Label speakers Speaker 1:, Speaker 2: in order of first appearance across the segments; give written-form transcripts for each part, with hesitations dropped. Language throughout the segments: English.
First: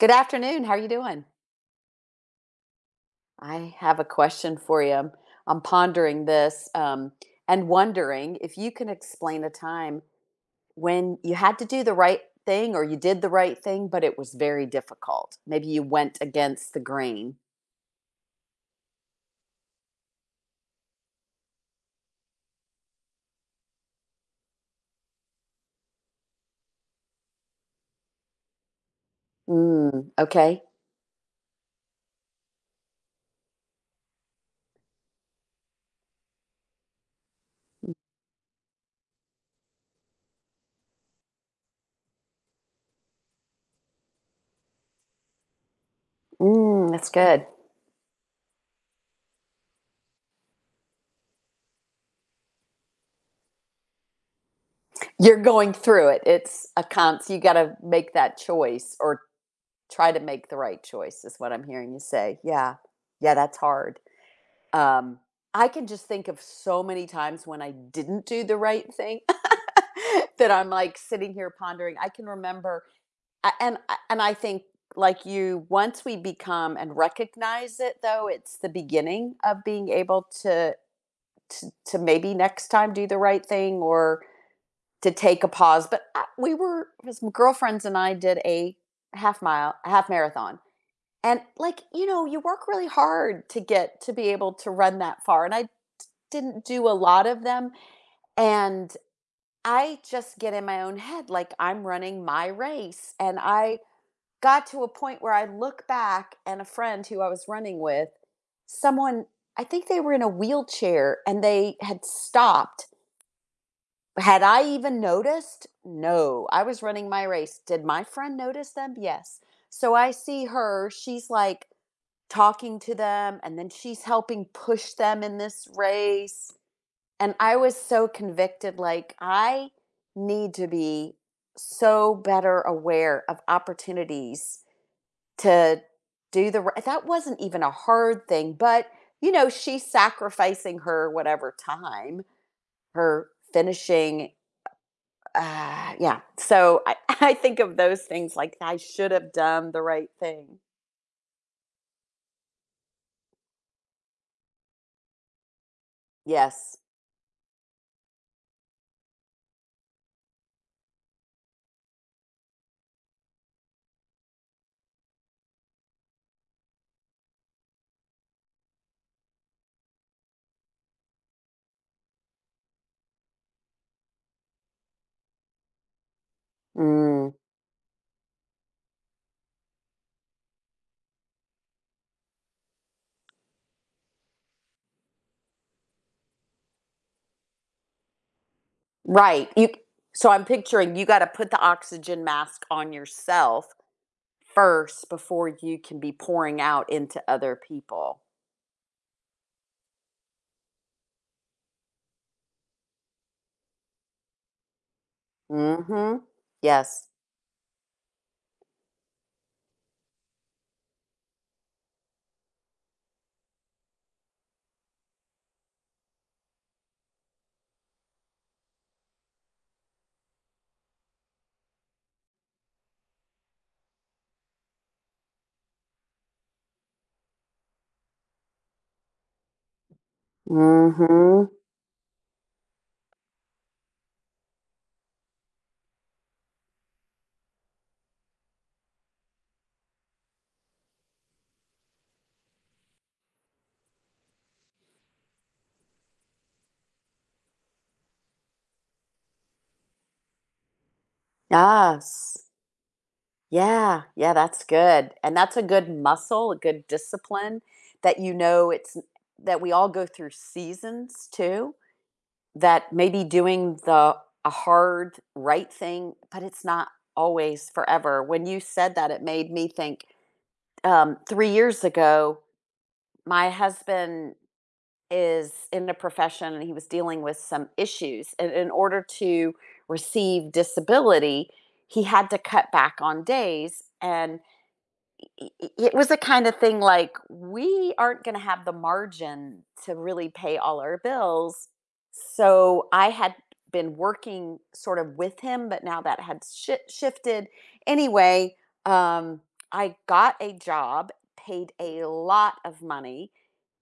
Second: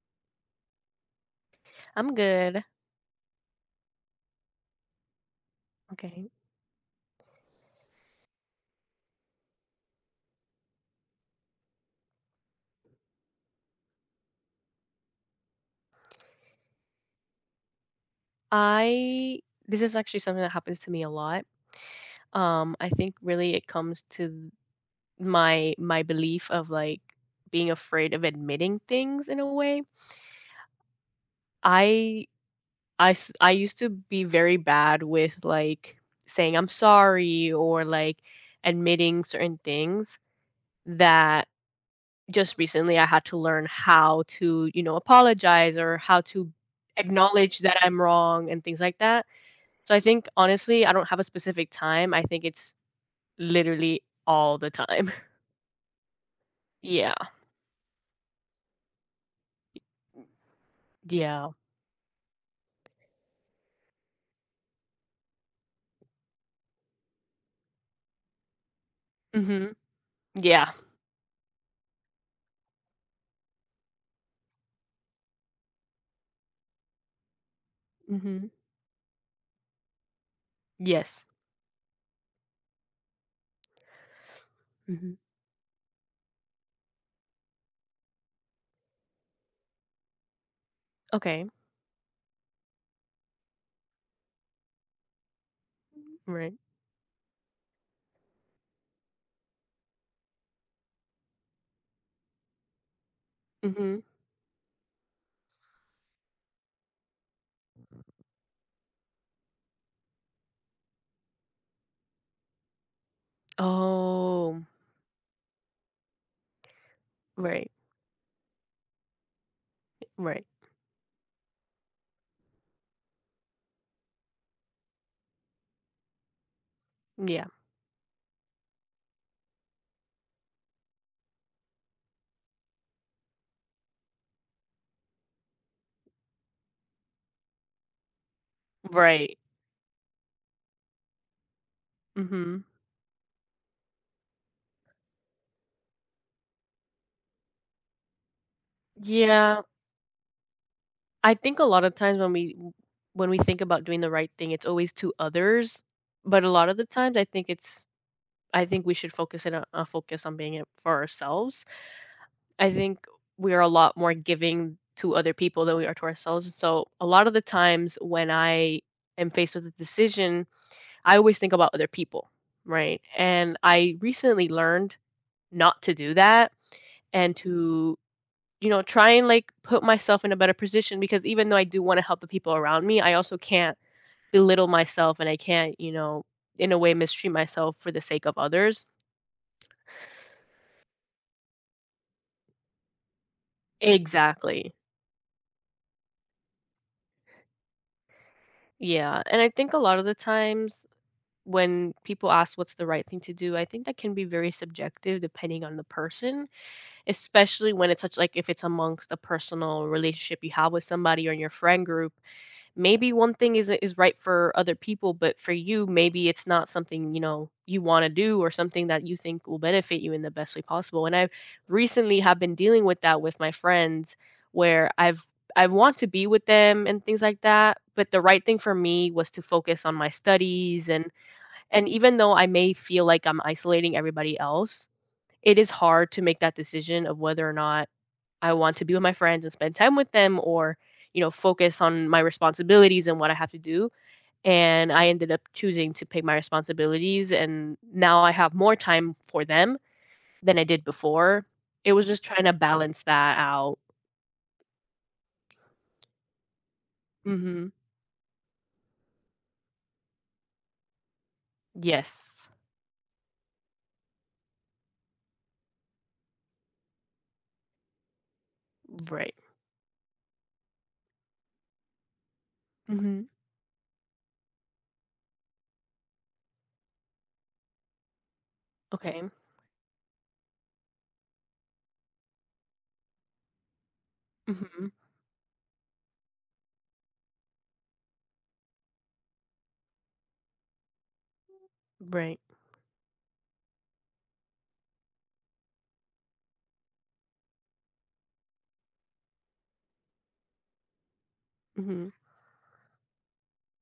Speaker 1: Good afternoon. How are you doing?
Speaker 2: I'm good.
Speaker 1: I have a question for you. I'm pondering
Speaker 2: Okay.
Speaker 1: this. And wondering if you can explain a time when you had to do the right thing or you did the right thing, but it was very difficult. Maybe you went against the grain.
Speaker 2: I This is actually something that happens to me a lot. I think really it comes to my belief of like being afraid of admitting things in a way.
Speaker 1: Mm, okay.
Speaker 2: I I used to be very bad with like saying I'm sorry or like admitting certain things that just recently I had to learn how to, you know, apologize or how to
Speaker 1: Mm, that's good.
Speaker 2: acknowledge that I'm wrong and things like that. So I think honestly, I don't have a specific time. I think it's literally all the time.
Speaker 1: You're going through it. It's a
Speaker 2: Yeah.
Speaker 1: cons. You got to make that choice or try to make the right choice, is
Speaker 2: Yeah.
Speaker 1: what I'm hearing you say. Yeah. Yeah, that's hard. Um, I can just think of so many times when I didn't do the right thing
Speaker 2: Mhm.
Speaker 1: that I'm
Speaker 2: Yeah.
Speaker 1: like sitting here pondering. I can remember, a- and and I think like you, once we become and recognize it, though,
Speaker 2: Mhm.
Speaker 1: it's the beginning of being able to
Speaker 2: Yes.
Speaker 1: to maybe next time do the right thing or to
Speaker 2: Mhm.
Speaker 1: take a pause. But I, we were some girlfriends and I did a half mile, half marathon and,
Speaker 2: Okay.
Speaker 1: like, you work really hard to get to be able to run that far, and I d
Speaker 2: Right.
Speaker 1: didn't do a lot of them, and I just get in my own head, like, I'm running my race, and I
Speaker 2: Mhm.
Speaker 1: got to a point where I look back and a friend who I was running with, someone I think they were in a wheelchair, and they had stopped had I
Speaker 2: Oh,
Speaker 1: even noticed? No, I was running my race.
Speaker 2: right.
Speaker 1: Did my friend notice them? Yes. So I see
Speaker 2: Right.
Speaker 1: her, she's like talking to them, and then she's helping push them in this race. And
Speaker 2: Yeah.
Speaker 1: I was so convicted like I need to be so better aware of opportunities to do the that wasn't even a hard thing, but
Speaker 2: Right.
Speaker 1: she's sacrificing her whatever time,
Speaker 2: Mhm.
Speaker 1: her finishing yeah. So I, I think of those things like I should have
Speaker 2: Yeah.
Speaker 1: done the right thing.
Speaker 2: I think a lot of times when we think about doing the right thing, it's always to others, but a lot
Speaker 1: Yes.
Speaker 2: of the times I think it's I think we should focus it on focus on being it for ourselves. I think we are a lot more giving to other people than we are to ourselves. So a lot of the times when I am faced with a decision, I always think about other people, right? And I recently learned not to do that
Speaker 1: Mm,
Speaker 2: and to, you know, try and like put myself in a better position because even though I do want to help the people around me, I also can't belittle myself and I can't, you know, in a way mistreat myself for the sake of others.
Speaker 1: right. You. So I'm picturing you got to put the oxygen mask on yourself
Speaker 2: Exactly.
Speaker 1: first before you can be pouring out into other people.
Speaker 2: Yeah. And I think a lot of the times when people ask what's the right thing to do, I think that can be very subjective depending on the
Speaker 1: Mm-hmm.
Speaker 2: person,
Speaker 1: Yes.
Speaker 2: especially when it's such like if it's amongst a personal relationship you have with somebody or in your friend group. Maybe one thing is right for other people, but for you, maybe it's not something you know you want to do or something that you think will benefit you in the best way possible. And I recently have been dealing with that with my friends, where I want to be with them and things like that, but the right thing for me was to focus on my studies,
Speaker 1: Mm-hmm.
Speaker 2: and even though I may feel like I'm isolating everybody else, it is hard to make that decision of whether or not I want to be with my friends and spend time with them or, you know, focus on my responsibilities and what I have to do. And I ended up choosing to pick my responsibilities. And now I have more time for them than I did before. It was just trying
Speaker 1: Yes.
Speaker 2: to balance that out.
Speaker 1: Yeah. Yeah. That's good. And that's a good muscle, a good discipline
Speaker 2: Hmm.
Speaker 1: that you know it's that we all go through seasons too.
Speaker 2: Yes.
Speaker 1: That may be doing the a hard right thing, but it's not always forever. When you said that, it
Speaker 2: Right.
Speaker 1: made me think, 3 years ago,
Speaker 2: Hmm.
Speaker 1: my husband is in a profession and he was dealing with some issues, and in order
Speaker 2: Okay.
Speaker 1: to receive disability, he had to cut back on days, and
Speaker 2: Hmm.
Speaker 1: i it was the kind of thing like, we aren't gonna have the margin to really pay all our bills.
Speaker 2: Right.
Speaker 1: So I had been working sort of with him, but now that had shifted. Anyway, um, I got a job, paid a
Speaker 2: Hmm.
Speaker 1: lot of money,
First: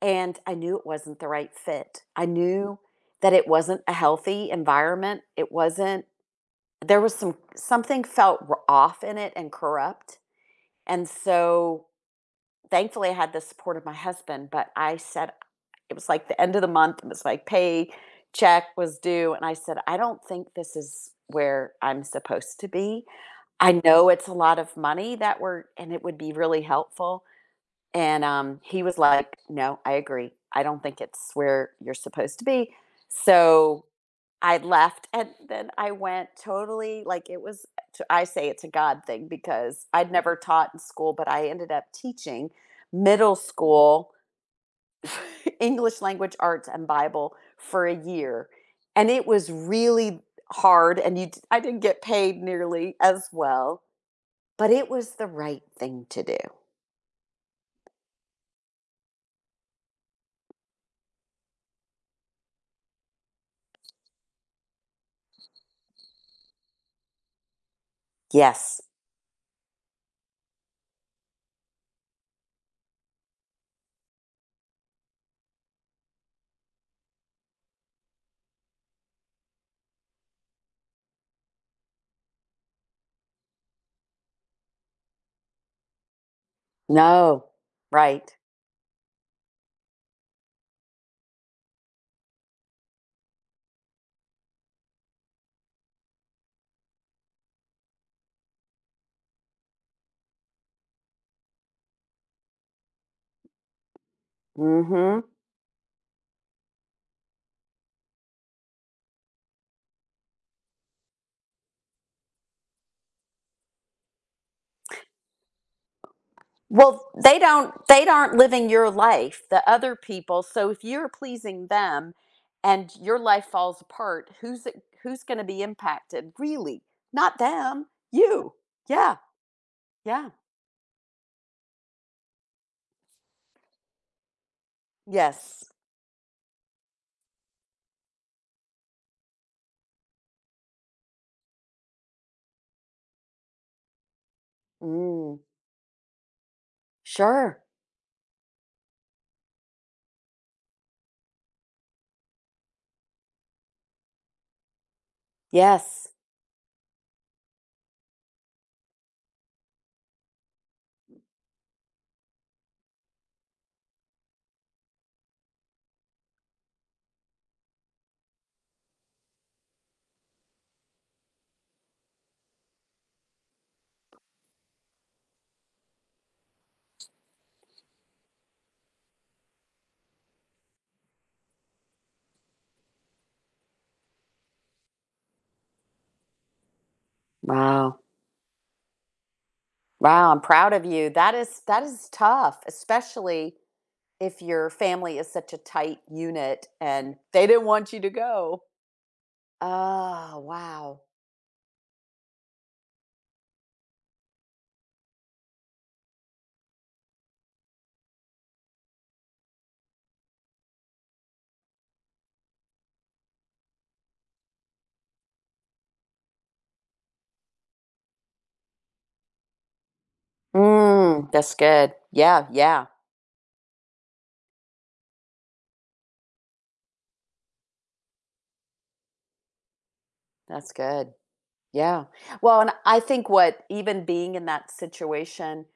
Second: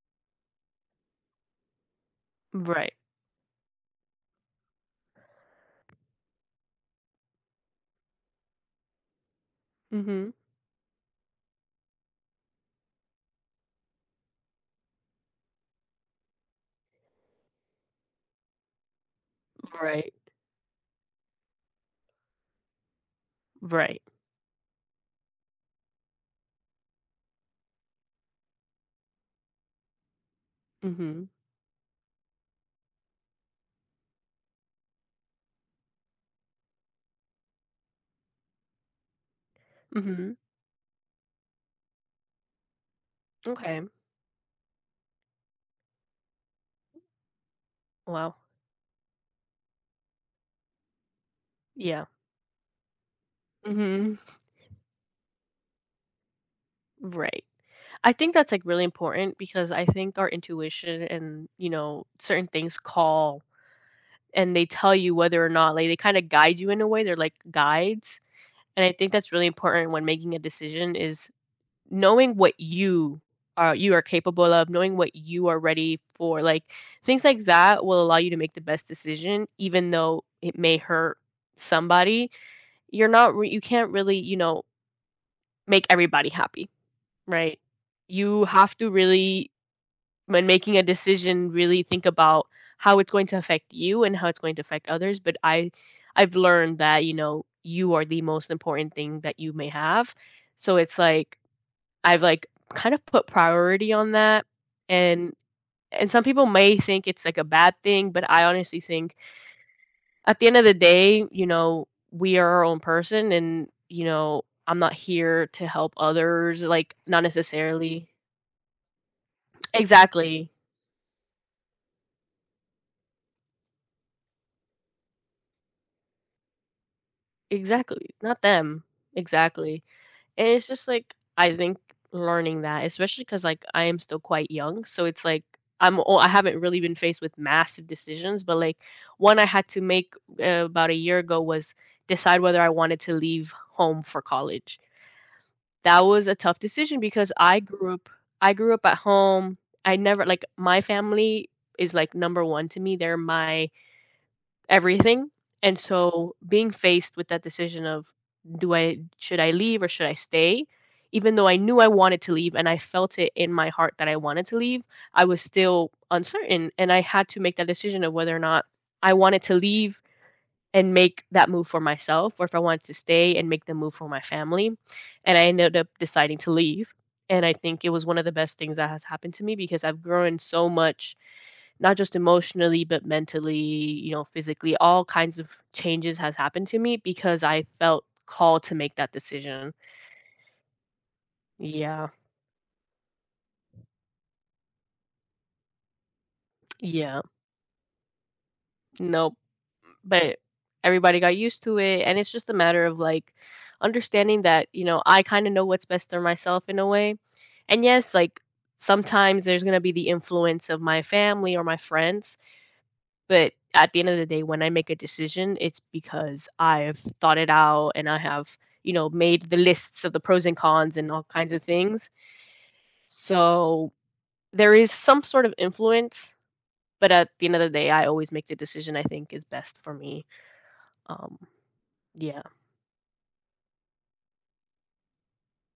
Speaker 1: and I knew it wasn't the right fit. I knew
Speaker 2: Right.
Speaker 1: that it wasn't a healthy environment. It wasn't there was some something felt r off in it and corrupt.
Speaker 2: Hmm.
Speaker 1: And so thankfully I had the support of my husband, but I said it was like the end of the month, it was like pay check was due, and I said, "I
Speaker 2: Right.
Speaker 1: don't think this is where I'm supposed to be. I
Speaker 2: Right.
Speaker 1: know it's a lot of money that we're and it would be really helpful." And, he was like, "No, I agree. I don't think
Speaker 2: Hmm.
Speaker 1: it's where you're supposed to be." So I left and then I went totally like it was I say it's a God thing because I'd
Speaker 2: Mhm.
Speaker 1: never taught in school, but I ended up teaching middle
Speaker 2: Okay.
Speaker 1: school English language arts and Bible for a
Speaker 2: Wow.
Speaker 1: year. And it was really hard and you I didn't get
Speaker 2: Yeah.
Speaker 1: paid nearly as well,
Speaker 2: Mhm.
Speaker 1: but it was the right thing to do.
Speaker 2: Right. I think that's like really important because I think our intuition and, you know, certain things call and they tell you whether or not, like, they kind of guide you in a way. They're like guides.
Speaker 1: Yes.
Speaker 2: And I think that's really important when making a decision is knowing what you are capable of, knowing what you are ready for. Like things like that will allow you to make the best decision even though it may hurt somebody. You're not re- You can't really, you know, make everybody happy,
Speaker 1: No.
Speaker 2: right?
Speaker 1: Right.
Speaker 2: You have to really, when making a decision, really think about how it's going to affect you and how it's going to affect others. I've learned that you know you are the most important thing that you may have, so it's like I've like kind of put priority on that,
Speaker 1: Mhm.
Speaker 2: and and some people may think it's like a bad thing, but I honestly think at the end of the day, you know, we are our own person and, you know, I'm not here to help others, like,
Speaker 1: Well,
Speaker 2: not
Speaker 1: they don't they
Speaker 2: necessarily.
Speaker 1: aren't living your life, the other people.
Speaker 2: Exactly.
Speaker 1: So if you're pleasing them and your life falls apart, who's going to be impacted? Really? Not them,
Speaker 2: Exactly. Not
Speaker 1: you.
Speaker 2: them.
Speaker 1: Yeah.
Speaker 2: Exactly.
Speaker 1: Yeah.
Speaker 2: And it's just like, I think learning that, especially because like, I am still quite young, so it's like,
Speaker 1: Yes.
Speaker 2: I haven't really been faced with massive decisions, but, like, one I had to make, about a year ago, was decide whether I wanted to leave home for college.
Speaker 1: Mm,
Speaker 2: That was a tough decision because
Speaker 1: sure.
Speaker 2: I grew up at home. I never like My family is like number 1 to me. They're my everything. And
Speaker 1: Yes.
Speaker 2: so being faced with that decision of do I should I leave or should I stay? Even though I knew I wanted to leave and I felt it in my heart that I wanted to leave, I was still uncertain and I had to make that decision of whether or not I wanted to leave and make that move for myself or if I wanted to stay and make the move for my family. And I ended up deciding to leave. And I think it was one of the best things that has happened to me because I've grown so much, not just emotionally, but mentally, you know, physically, all kinds of changes has happened to me because I
Speaker 1: Wow.
Speaker 2: felt called to make that decision.
Speaker 1: Wow, I'm proud of you. That is
Speaker 2: Yeah.
Speaker 1: tough, especially if your family is such a tight unit and
Speaker 2: Yeah.
Speaker 1: they didn't want you to go.
Speaker 2: No,
Speaker 1: Oh,
Speaker 2: but
Speaker 1: wow.
Speaker 2: everybody got used to it, and it's just a matter of, like, understanding that, you know, I kinda know what's best for myself in a way. And yes, like, sometimes there's gonna be the influence of my family or my friends, but at the end of the day, when I make a decision, it's because I've thought it out and I have, you know, made the lists of the pros and cons and all
Speaker 1: Mm,
Speaker 2: kinds
Speaker 1: that's
Speaker 2: of
Speaker 1: good.
Speaker 2: things.
Speaker 1: Yeah, yeah.
Speaker 2: So, there is some sort of influence, but at the end of the day, I always make the decision I think is best for me.
Speaker 1: That's good.
Speaker 2: Um,
Speaker 1: Yeah.
Speaker 2: yeah.
Speaker 1: Well, and I think what even being in that situation,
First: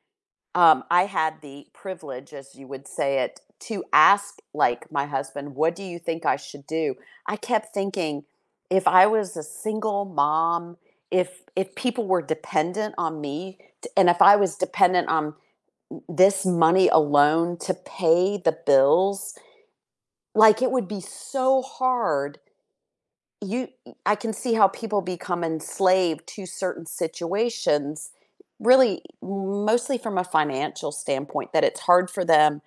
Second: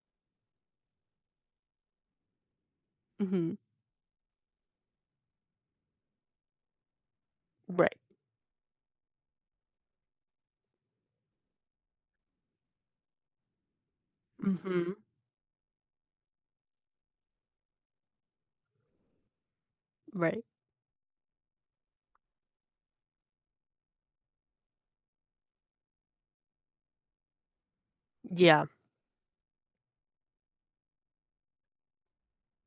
Speaker 1: I had the privilege, as you would say it,
Speaker 2: Mhm.
Speaker 1: to ask like my husband, what do you think I should do? I kept
Speaker 2: Right.
Speaker 1: thinking, if I was a single mom, if people were dependent on me, and if I was
Speaker 2: Mhm.
Speaker 1: dependent on this money alone to pay the bills,
Speaker 2: Right.
Speaker 1: like it would be so hard you I can see how people become enslaved to certain situations,
Speaker 2: Yeah.
Speaker 1: really mostly from a financial standpoint, that it's hard for them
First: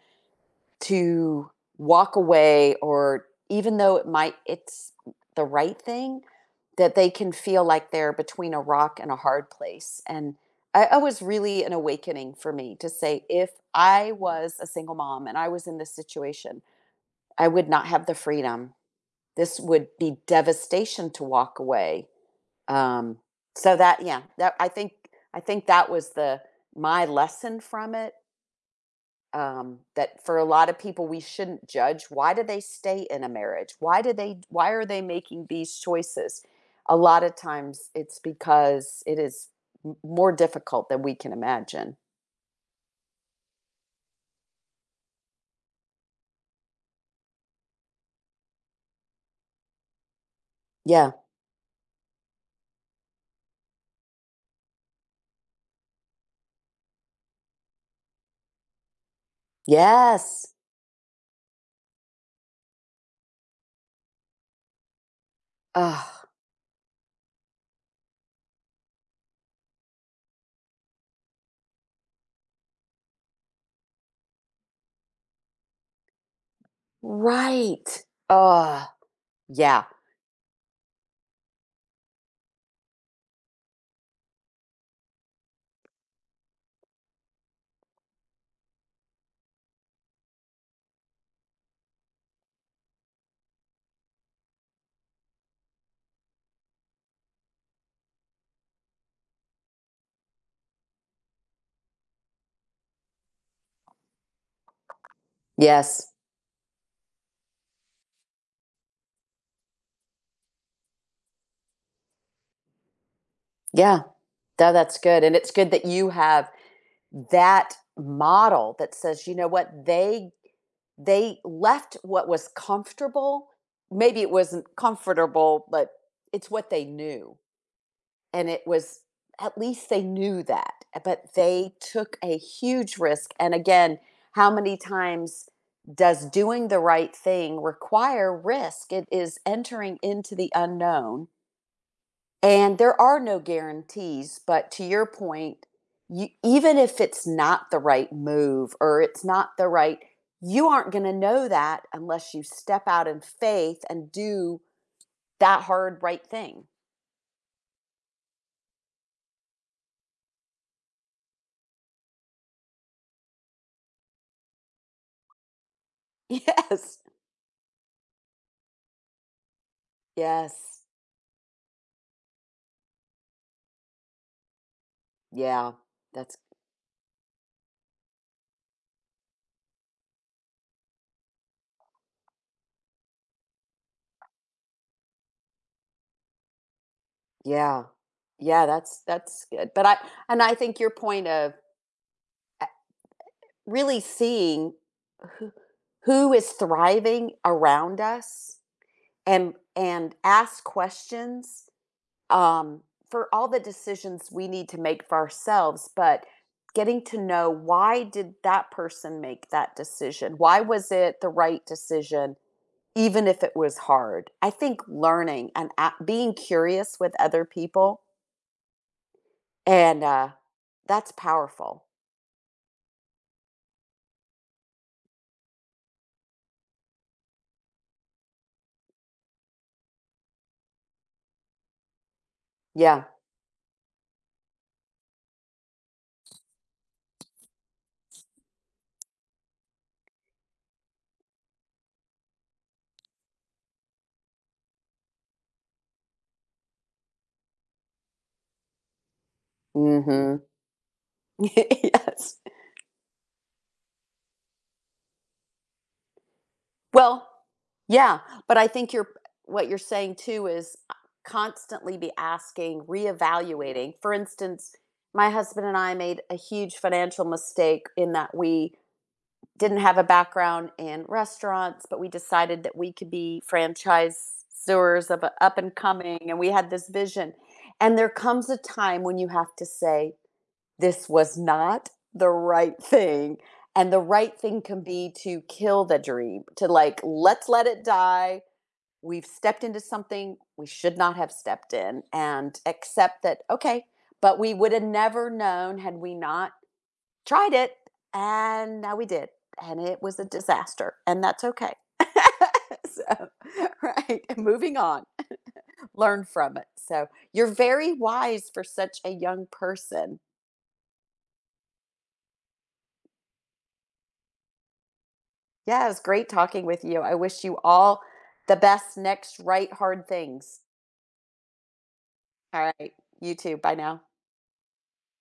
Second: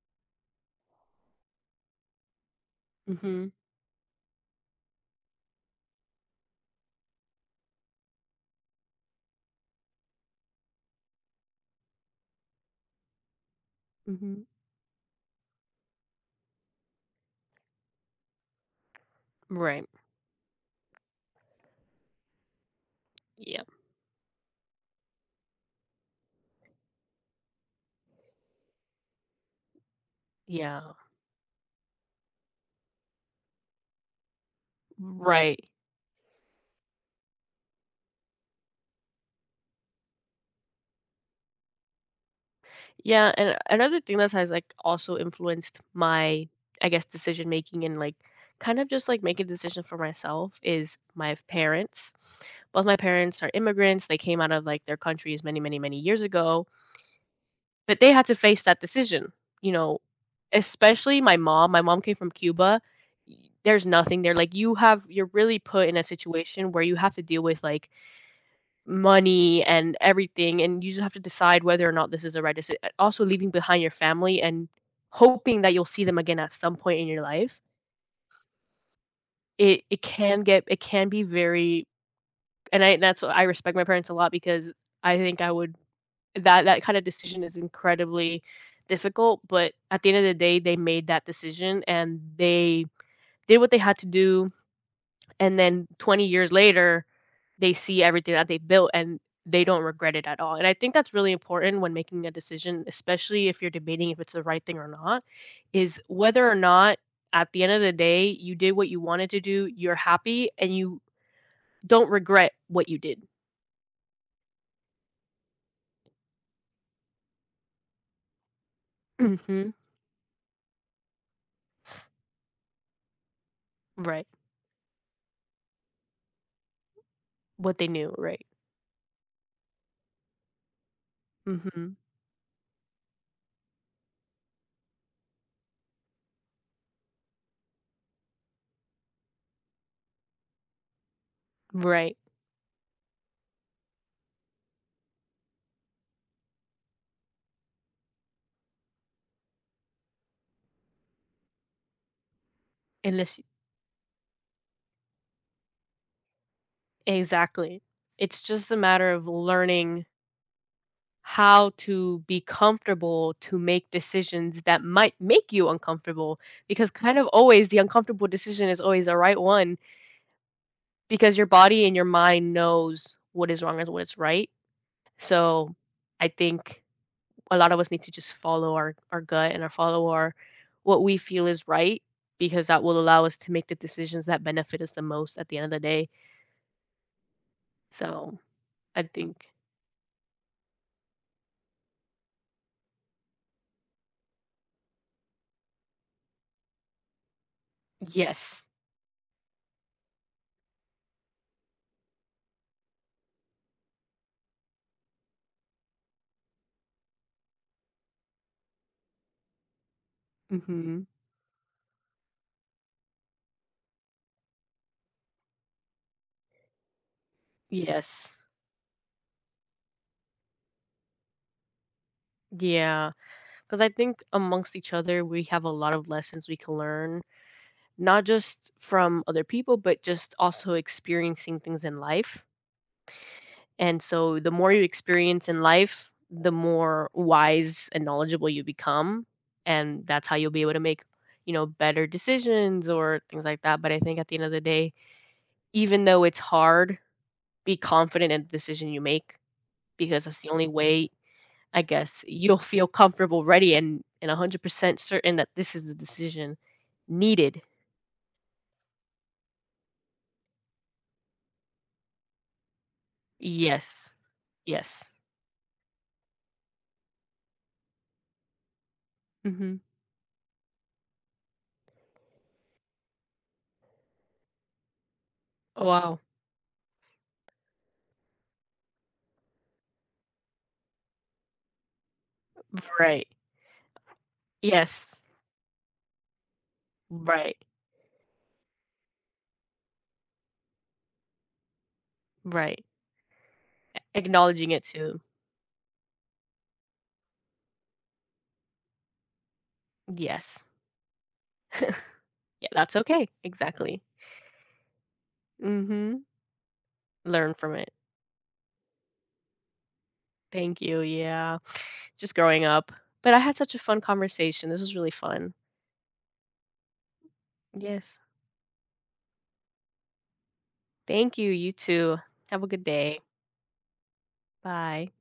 Speaker 1: to walk away or
Speaker 2: Mhm.
Speaker 1: even though it might it's the right thing, that they can feel like they're between a rock and a hard place. And I was really an awakening for me to say, if I
Speaker 2: Mhm.
Speaker 1: was a single mom and I was in this situation, I would not have the freedom this would
Speaker 2: Right.
Speaker 1: be devastation to walk away. Um,
Speaker 2: Yeah.
Speaker 1: so that, yeah, that I think that was the my lesson from it. That for a lot of
Speaker 2: Yeah.
Speaker 1: people, we shouldn't judge. Why do they stay in a marriage? Why do they? Why are they making
Speaker 2: Right.
Speaker 1: these choices? A lot of times, it's because it is more difficult than we can imagine.
Speaker 2: Yeah, and another thing that has like also influenced my, I guess, decision making and like kind of just like making decisions for myself is
Speaker 1: Yeah.
Speaker 2: my parents. Both my parents are immigrants. They came out of like their countries many, many, many years ago. But they had to face that decision, you know,
Speaker 1: Yes.
Speaker 2: especially my mom. My mom came from Cuba. Y There's nothing there, like, you're really put in a
Speaker 1: Ah.
Speaker 2: situation where you have to deal with, like, money and everything, and you just have to decide whether or not this is the right decision, also leaving behind your family and hoping that you'll see them again at some point in your life.
Speaker 1: Right. Ah. Yeah.
Speaker 2: It can get it can be very, and I that's I respect my parents a lot because I think I would that that kind of decision is incredibly difficult, but at the end of the day, they made that decision and they did what they had to do. And then 20 years later, they see everything that they built and they don't regret it at all. And I think that's really important when making a decision, especially if you're debating if it's the right thing or not, is
Speaker 1: Yes.
Speaker 2: whether or not at the end of the day you did what you wanted to do, you're happy, and you don't regret what you did.
Speaker 1: Yeah. No, that's good, and it's good that you have that model that says, "You know
Speaker 2: Hmm.
Speaker 1: what? They left what was comfortable." Maybe
Speaker 2: Right.
Speaker 1: it wasn't comfortable, but it's what they knew,
Speaker 2: What they knew. Right.
Speaker 1: and it was at least they knew that, eh, but they
Speaker 2: Hmm.
Speaker 1: took a huge risk, and again, how many times does doing the right thing require risk? It is entering into the unknown
Speaker 2: Right.
Speaker 1: and there are no guarantees, but to your point, you, even if it's not the right move or it's not the right, you aren't going to know that unless you step out in
Speaker 2: Unless.
Speaker 1: faith and do that hard right thing.
Speaker 2: Exactly. It's just a matter of learning how to be comfortable to make decisions that might make you uncomfortable because
Speaker 1: Yes.
Speaker 2: kind of always the uncomfortable decision is always the right one
Speaker 1: Yes.
Speaker 2: because your body and your mind knows what is wrong and what is right.
Speaker 1: Yeah.
Speaker 2: So I
Speaker 1: That's
Speaker 2: think a lot of us need to just follow our gut and our follow our what we feel is right because that will allow us to make the decisions that benefit us the most at the end of the day.
Speaker 1: yeah.
Speaker 2: So
Speaker 1: Yeah,
Speaker 2: I
Speaker 1: that's
Speaker 2: think
Speaker 1: good. But I and I think your point of uh, really seeing who, who is thriving around us
Speaker 2: yes.
Speaker 1: and ask questions um, for all the decisions we need to make for ourselves, but getting to know why did that person make that decision? Why was
Speaker 2: Hmm.
Speaker 1: it the right decision, even if it was hard? I think learning and being curious with other people
Speaker 2: Yes.
Speaker 1: and that's powerful.
Speaker 2: Yeah, because I think amongst each other, we have a lot of lessons we can learn, not just from other people, but just also experiencing things in life.
Speaker 1: Yeah.
Speaker 2: And so the more you experience in life, the more wise and knowledgeable you become, and that's how you'll be able to make, you know, better decisions or things like that. But I think at the end of the day, even though it's hard, be confident in the decision you make because that's
Speaker 1: Mm-hmm.
Speaker 2: the only way, I guess,
Speaker 1: yes.
Speaker 2: you'll feel comfortable, ready, and 100% certain that this is the decision
Speaker 1: Well,
Speaker 2: needed.
Speaker 1: yeah, but I think you're what you're saying too is constantly be asking, reevaluating. For
Speaker 2: Yes.
Speaker 1: instance,
Speaker 2: Yes.
Speaker 1: my husband and I made a huge financial mistake in that we didn't
Speaker 2: Mhm.
Speaker 1: have a background in restaurants, but we decided that we could be franchisors of a up and
Speaker 2: Wow.
Speaker 1: coming, and we had this vision. And there comes a time when you have to say, this was not the right
Speaker 2: Right.
Speaker 1: thing. And the right thing can be
Speaker 2: Yes.
Speaker 1: to kill the dream, to like, let's
Speaker 2: Right.
Speaker 1: let it die. We've stepped into something we should not have stepped in and
Speaker 2: Right.
Speaker 1: accept that, okay, but we
Speaker 2: Acknowledging
Speaker 1: would have
Speaker 2: it too.
Speaker 1: never known had we not tried it. And now we did. And it was a
Speaker 2: Yes.
Speaker 1: disaster. And that's okay.
Speaker 2: Yeah, that's
Speaker 1: so,
Speaker 2: okay. Exactly.
Speaker 1: right. Moving on, learn
Speaker 2: Mhm.
Speaker 1: from it. So, you're
Speaker 2: Learn from it.
Speaker 1: very wise for such a young person.
Speaker 2: Thank you, yeah. Just growing up. But I had such a fun conversation. This was really fun.
Speaker 1: Yeah, it was great talking with you. I wish you all
Speaker 2: Yes.
Speaker 1: the best next right hard things.
Speaker 2: Thank you. You too. Have a
Speaker 1: All
Speaker 2: good
Speaker 1: right.
Speaker 2: day.
Speaker 1: You too. Bye now.
Speaker 2: Bye.